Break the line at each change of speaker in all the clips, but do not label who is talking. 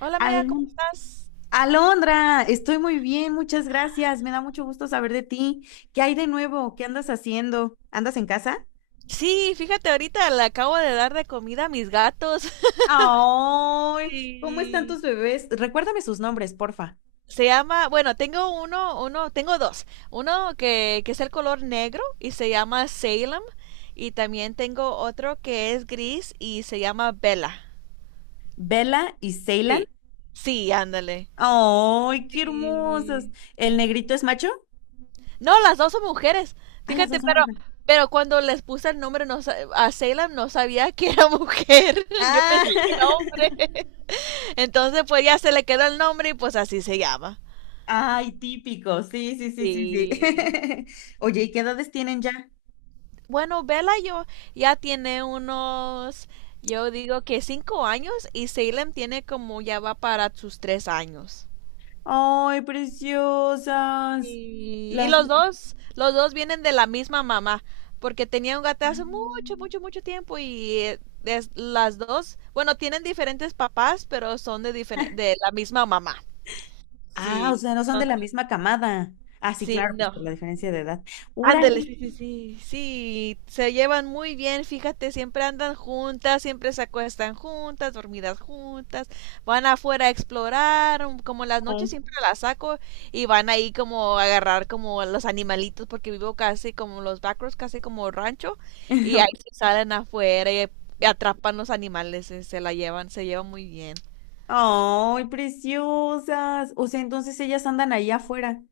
Hola amiga, ¿cómo
Alon-
estás?
Alondra, estoy muy bien, muchas gracias. Me da mucho gusto saber de ti. ¿Qué hay de nuevo? ¿Qué andas haciendo? ¿Andas en casa?
Sí, fíjate, ahorita le acabo de dar de comida a mis gatos.
¡Ay! ¿Cómo están
Y
tus bebés? Recuérdame sus nombres, porfa.
se llama, bueno, tengo dos. Uno que es el color negro y se llama Salem, y también tengo otro que es gris y se llama Bella.
Bella y Ceylan.
Sí, sí, ándale.
¡Ay, qué hermosos!
Sí.
¿El negrito es macho?
No, las dos son mujeres.
Ah, las
Fíjate,
dos son
pero,
hembras.
pero cuando les puse el nombre a Salem no sabía que era mujer. Yo
Ah,
pensaba que era hombre. Entonces, pues ya se le quedó el nombre y pues así se llama.
ay, típico. Sí, sí, sí, sí, sí.
Sí.
Oye, ¿y qué edades tienen ya?
Bueno, Bella yo ya tiene unos, yo digo que 5 años, y Salem tiene como ya va para sus 3 años.
¡Ay, preciosas!
Y
Las...
los dos vienen de la misma mamá, porque tenía un gato hace mucho, mucho, mucho tiempo, y las dos, bueno, tienen diferentes papás, pero son de la misma mamá.
Ah, o
Sí.
sea, no son de la
Entonces,
misma camada. Ah, sí,
sí,
claro, pues
no.
por la diferencia de edad.
Ándale,
¡Órale!
sí, sí, sí, sí, se llevan muy bien, fíjate, siempre andan juntas, siempre se acuestan juntas, dormidas juntas, van afuera a explorar. Como las noches siempre las saco, y van ahí como a agarrar como a los animalitos, porque vivo casi como los backroads, casi como rancho, y ahí se salen afuera y atrapan los animales, se la llevan, se llevan muy bien.
¡Ay, preciosas! O sea, entonces ellas andan ahí afuera.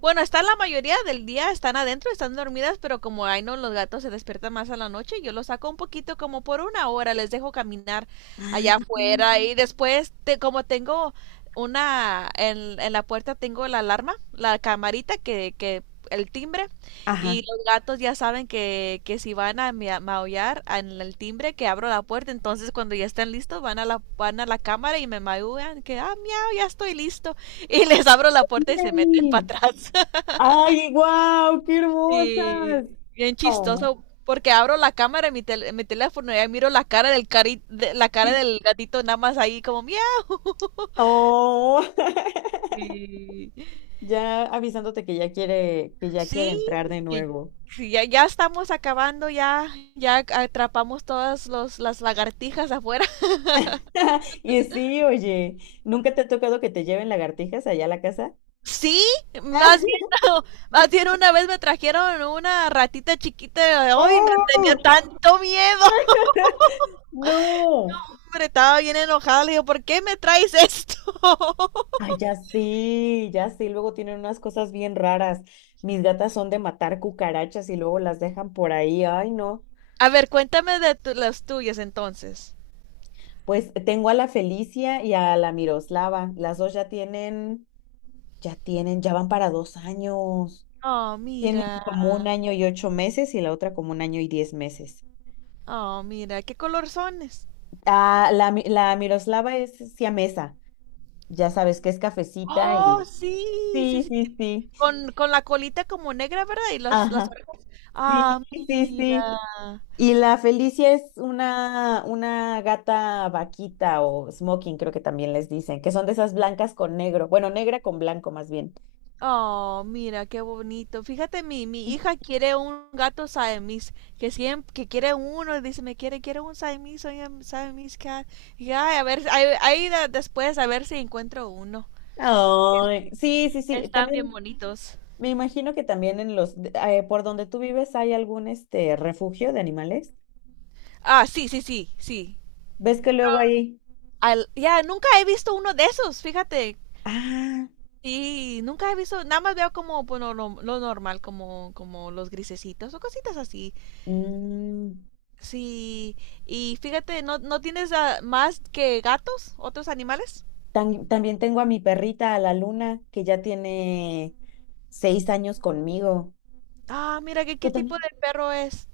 Bueno, están la mayoría del día, están adentro, están dormidas, pero como ay no, los gatos se despiertan más a la noche. Yo los saco un poquito como por una hora, les dejo caminar allá
Ah,
afuera, y después, como tengo en la puerta tengo la alarma, la camarita que el timbre,
ajá.
y los gatos ya saben que si van a maullar en el timbre, que abro la puerta. Entonces cuando ya están listos, van a la cámara, y me maullan que ah, miau, ya estoy listo, y les abro la puerta y se meten
¡Órale!
para atrás.
¡Ay, guau! ¡Qué
Sí,
hermosas!
bien
¡Oh!
chistoso, porque abro la cámara en en mi teléfono, y ahí miro la cara del cari de- la cara del gatito, nada más ahí como miau.
¡Oh!
Sí,
Ya avisándote que ya quiere
sí,
entrar de
y-
nuevo.
sí, ya, ya estamos acabando, ya, ya atrapamos todas las lagartijas afuera.
Y sí, oye, ¿nunca te ha tocado que te lleven lagartijas allá a la casa?
Sí, más bien, más bien una vez me trajeron una ratita chiquita, hoy no
¡Oh!
tenía tanto miedo.
¡No!
Hombre, estaba bien enojada, le digo, ¿por qué me traes esto?
Ay, ya sí, ya sí, luego tienen unas cosas bien raras. Mis gatas son de matar cucarachas y luego las dejan por ahí. Ay, no.
A ver, cuéntame de las tuyas entonces.
Pues tengo a la Felicia y a la Miroslava. Las dos ya tienen, ya van para 2 años.
Oh,
Tienen
mira.
como 1 año y 8 meses y la otra como 1 año y 10 meses.
Oh, mira, qué color sones.
Ah, la Miroslava es siamesa. Ya sabes que es cafecita
Oh,
y...
sí, sí,
Sí,
sí.
sí, sí.
Con la colita como negra, ¿verdad? Y las
Ajá.
orejas. Ah,
Sí, sí,
mira.
sí. Y la Felicia es una gata vaquita o smoking, creo que también les dicen, que son de esas blancas con negro, bueno, negra con blanco más bien.
Oh, mira, qué bonito. Fíjate, mi hija quiere un gato Siamese, que siempre, que quiere uno, y dice, me quiere, quiere un Siamese, oye, Siamese cat. Y ay, a ver, después a ver si encuentro uno.
Ay, sí, sí, sí,
Están bien
también
bonitos.
me imagino que también en por donde tú vives hay algún este refugio de animales.
Ah, sí, sí, sí, sí.
¿Ves que luego hay?
Ya, nunca he visto uno de esos, fíjate.
Ah,
Sí, nunca he visto, nada más veo como bueno, lo normal, como los grisecitos o cositas así.
mm,
Sí, y fíjate, ¿no, no tienes más que gatos, otros animales?
también tengo a mi perrita, a la Luna, que ya tiene 6 años conmigo.
Ah, mira, ¿qué
¿Tú
tipo
también?
de perro es?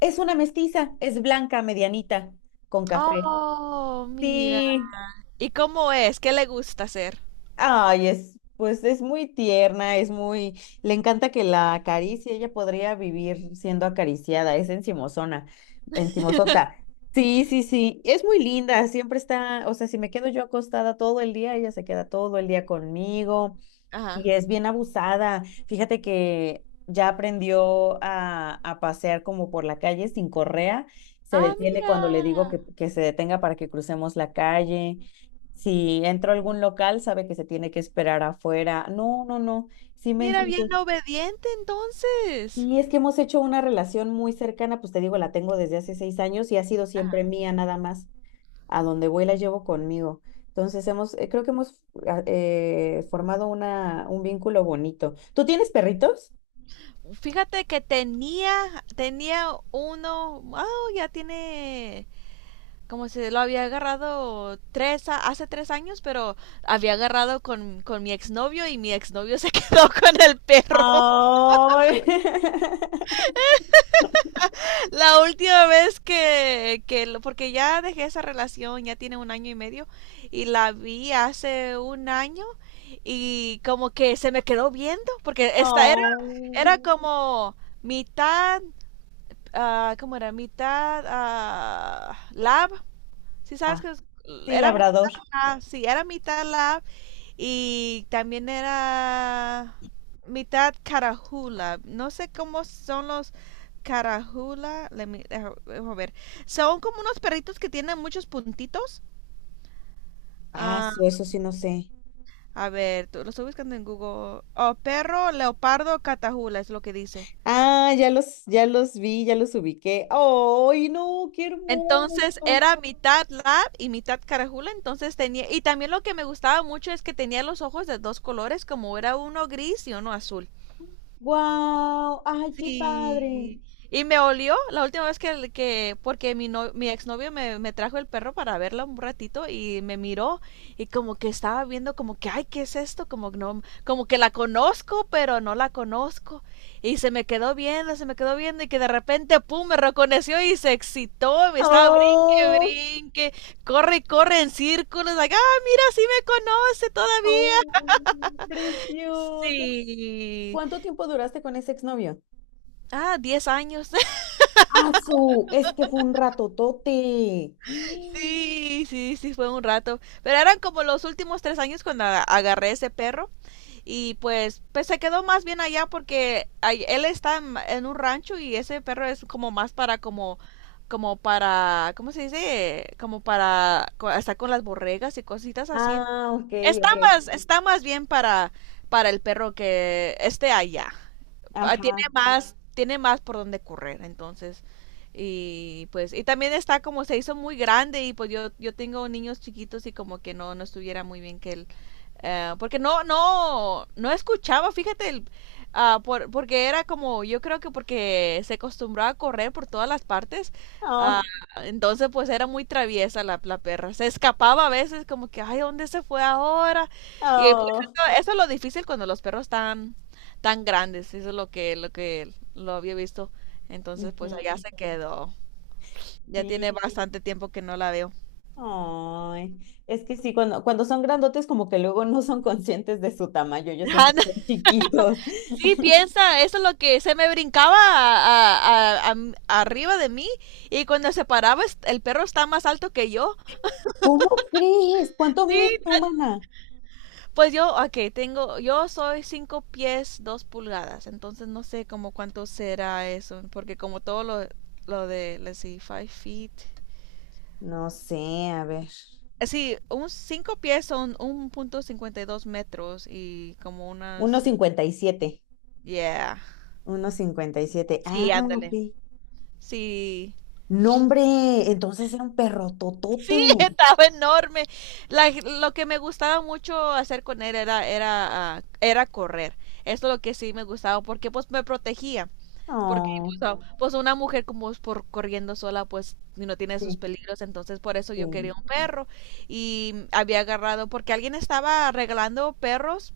Es una mestiza, es blanca, medianita, con café.
Oh, mira.
Sí,
¿Y cómo es? ¿Qué le gusta hacer?
ay, pues es muy tierna, le encanta que la acaricie, ella podría vivir siendo acariciada, es encimosona, encimosota. Sí, sí, sí, es muy linda, siempre está, o sea, si me quedo yo acostada todo el día, ella se queda todo el día conmigo.
Ajá.
Y es bien abusada. Fíjate que ya aprendió a pasear como por la calle sin correa. Se
Ah,
detiene cuando le digo
mira.
que se detenga para que crucemos la calle. Si entro a algún local, sabe que se tiene que esperar afuera. No, no, no. Sí me
Mira, bien
entiende.
obediente entonces.
Y es que hemos hecho una relación muy cercana, pues te digo, la tengo desde hace 6 años y ha sido siempre mía nada más a donde voy la llevo conmigo. Entonces creo que hemos formado un vínculo bonito. ¿Tú tienes perritos?
Fíjate que tenía uno, oh, ya tiene, como si lo había agarrado hace 3 años, pero había agarrado con mi exnovio, y mi exnovio se quedó con el perro.
Ay,
La última vez porque ya dejé esa relación, ya tiene un año y medio, y la vi hace un año, y como que se me quedó viendo, porque esta
no.
era como mitad ¿cómo era? Mitad lab. Si sabes
Ah, sí,
era
labrador.
mitad lab, sí, era mitad lab, y también era mitad carajula. No sé cómo son los carajula. Déjame ver. Son como unos perritos que tienen muchos puntitos.
Ah,
Ah,
sí, eso sí no sé.
a ver, lo estoy buscando en Google. Oh, perro leopardo, catajula es lo que dice.
Ah, ya los vi, ya los ubiqué. ¡Ay, no! ¡Qué
Entonces
hermoso!
era mitad lab y mitad carajula, entonces tenía, y también lo que me gustaba mucho es que tenía los ojos de dos colores, como era uno gris y uno azul.
¡Guau! ¡Ay, qué padre!
Sí. Y me olió la última vez que porque mi, no, mi exnovio me trajo el perro para verla un ratito, y me miró, y como que estaba viendo como que, ay, ¿qué es esto? Como que no, como que la conozco, pero no la conozco. Y se me quedó viendo, se me quedó viendo, y que de repente, pum, me reconoció y se excitó, me estaba brinque,
Oh.
brinque, corre, corre en círculos, like, ah, mira, sí me conoce
¡Oh,
todavía.
preciosa!
Sí.
¿Cuánto tiempo duraste con ese exnovio?
Ah, 10 años.
¡Ah, su! Es que fue un ratotote.
Sí, sí, sí, fue un rato. Pero eran como los últimos 3 años cuando agarré ese perro, y pues, se quedó más bien allá, porque él está en un rancho, y ese perro es como más para como para, ¿cómo se dice? Como para estar con las borregas y cositas así.
Ah, ok, ok.
Está más bien para el perro que esté allá. Ah, Tiene
Ajá.
más, tiene más por donde correr, entonces. Y pues, y también está como se hizo muy grande, y pues yo tengo niños chiquitos, y como que no, no estuviera muy bien que él porque no, no, no escuchaba, fíjate, porque era como, yo creo que porque se acostumbraba a correr por todas las partes. ah,
Oh,
entonces pues era muy traviesa la perra, se escapaba a veces como que, ay, ¿dónde se fue ahora? Y pues,
oh.
eso es lo difícil cuando los perros están tan grandes, eso es lo que lo había visto. Entonces pues allá
Ujú.
se quedó, ya
Sí.
tiene bastante tiempo que no la veo.
Ay, es que sí, cuando son grandotes, como que luego no son conscientes de su tamaño, ellos se sienten chiquitos.
Sí, piensa, eso es lo que se me brincaba arriba de mí, y cuando se paraba el perro está más alto que yo.
¿Cómo crees? ¿Cuánto
Sí,
mide tu humana?
pues yo, ok, yo soy 5 pies 2 pulgadas, entonces no sé como cuánto será eso, porque como todo lo, de, let's see, five feet.
No sé, a ver.
Sí, un 5 pies son 1,52 metros y como
Uno
unas,
cincuenta y siete,
yeah.
1,57.
Sí,
Ah, ok.
ándale. Sí,
No, hombre, entonces era un perro totote.
sí, estaba enorme. La- lo que me gustaba mucho hacer con él era, era correr. Esto es lo que sí me gustaba, porque pues me protegía. Porque pues,
Oh,
pues, una mujer como es por corriendo sola, pues y no tiene sus
sí.
peligros. Entonces por eso
Sí.
yo quería un perro. Y había agarrado porque alguien estaba regalando perros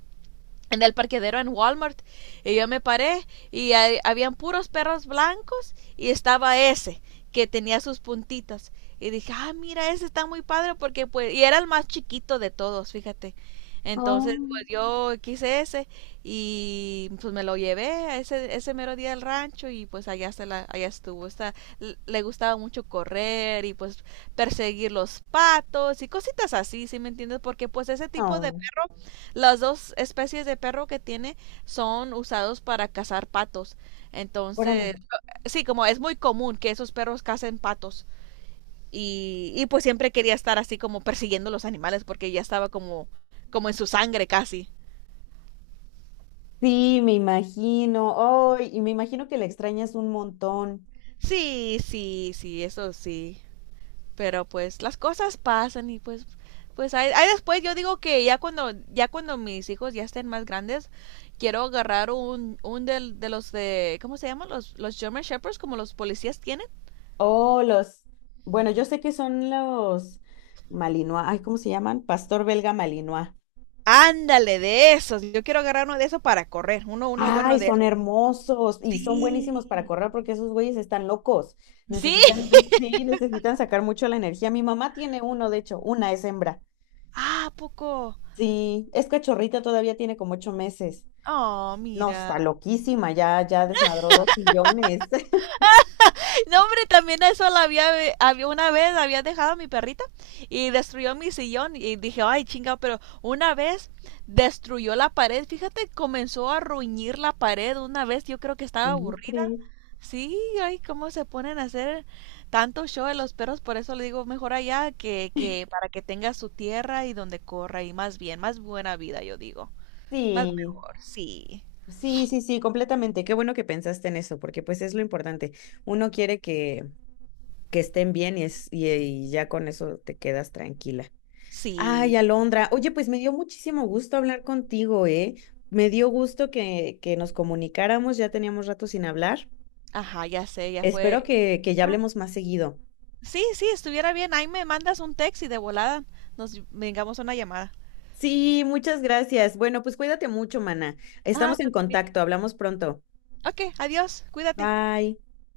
en el parqueadero en Walmart, y yo me paré, y habían puros perros blancos, y estaba ese que tenía sus puntitas, y dije, ah, mira, ese está muy padre porque pues, y era el más chiquito de todos, fíjate. Entonces,
Oh,
pues yo quise ese, y pues me lo llevé a ese mero día al rancho, y pues allá allá estuvo. Le gustaba mucho correr, y pues perseguir los patos y cositas así, ¿sí me entiendes? Porque pues ese tipo de
oh,
perro, las dos especies de perro que tiene son usados para cazar patos.
órale.
Entonces, sí, como es muy común que esos perros cacen patos. Y pues siempre quería estar así como persiguiendo los animales, porque ya estaba como en su sangre casi.
Sí, me imagino. Oh, y me imagino que la extrañas un montón.
Sí, sí, sí, eso sí. Pero pues las cosas pasan, y pues ahí, después yo digo que ya cuando mis hijos ya estén más grandes, quiero agarrar un del, de los de ¿cómo se llaman? Los German Shepherds, como los policías tienen.
Oh, los. Bueno, yo sé que son los Malinois. Ay, ¿cómo se llaman? Pastor belga Malinois.
Ándale, de esos. Yo quiero agarrar uno de esos para correr, uno bueno
Ay,
de
son
esos.
hermosos y son buenísimos para
Sí.
correr porque esos güeyes están locos. Necesitan,
Sí.
sí, necesitan sacar mucho la energía. Mi mamá tiene uno, de hecho, una es hembra.
Ah, ¿a poco?
Sí, es cachorrita, todavía tiene como 8 meses.
Oh,
No,
mira.
está loquísima, ya desmadró dos millones.
No, hombre, también eso la había, había una vez había dejado a mi perrita y destruyó mi sillón, y dije, ay, chinga. Pero una vez destruyó la pared, fíjate, comenzó a ruñir la pared una vez, yo creo que estaba
¿Cómo
aburrida.
crees?
Sí, ay, cómo se ponen a hacer tanto show de los perros. Por eso le digo, mejor allá, que para que tenga su tierra y donde corra, y más bien, más buena vida, yo digo. Más
Sí,
mejor, sí,
sí, sí, sí, completamente. Qué bueno que pensaste en eso, porque pues es lo importante. Uno quiere que estén bien y ya con eso te quedas tranquila. Ay,
sí.
Alondra, oye, pues me dio muchísimo gusto hablar contigo, ¿eh? Me dio gusto que nos comunicáramos, ya teníamos rato sin hablar.
Ajá, ya sé, ya
Espero
fue.
que ya hablemos más seguido.
Sí, sí, estuviera bien. Ahí me mandas un text y de volada nos vengamos a una llamada.
Sí, muchas gracias. Bueno, pues cuídate mucho, mana.
Ah,
Estamos en
tú también.
contacto, hablamos pronto.
Ok, adiós, cuídate.
Bye.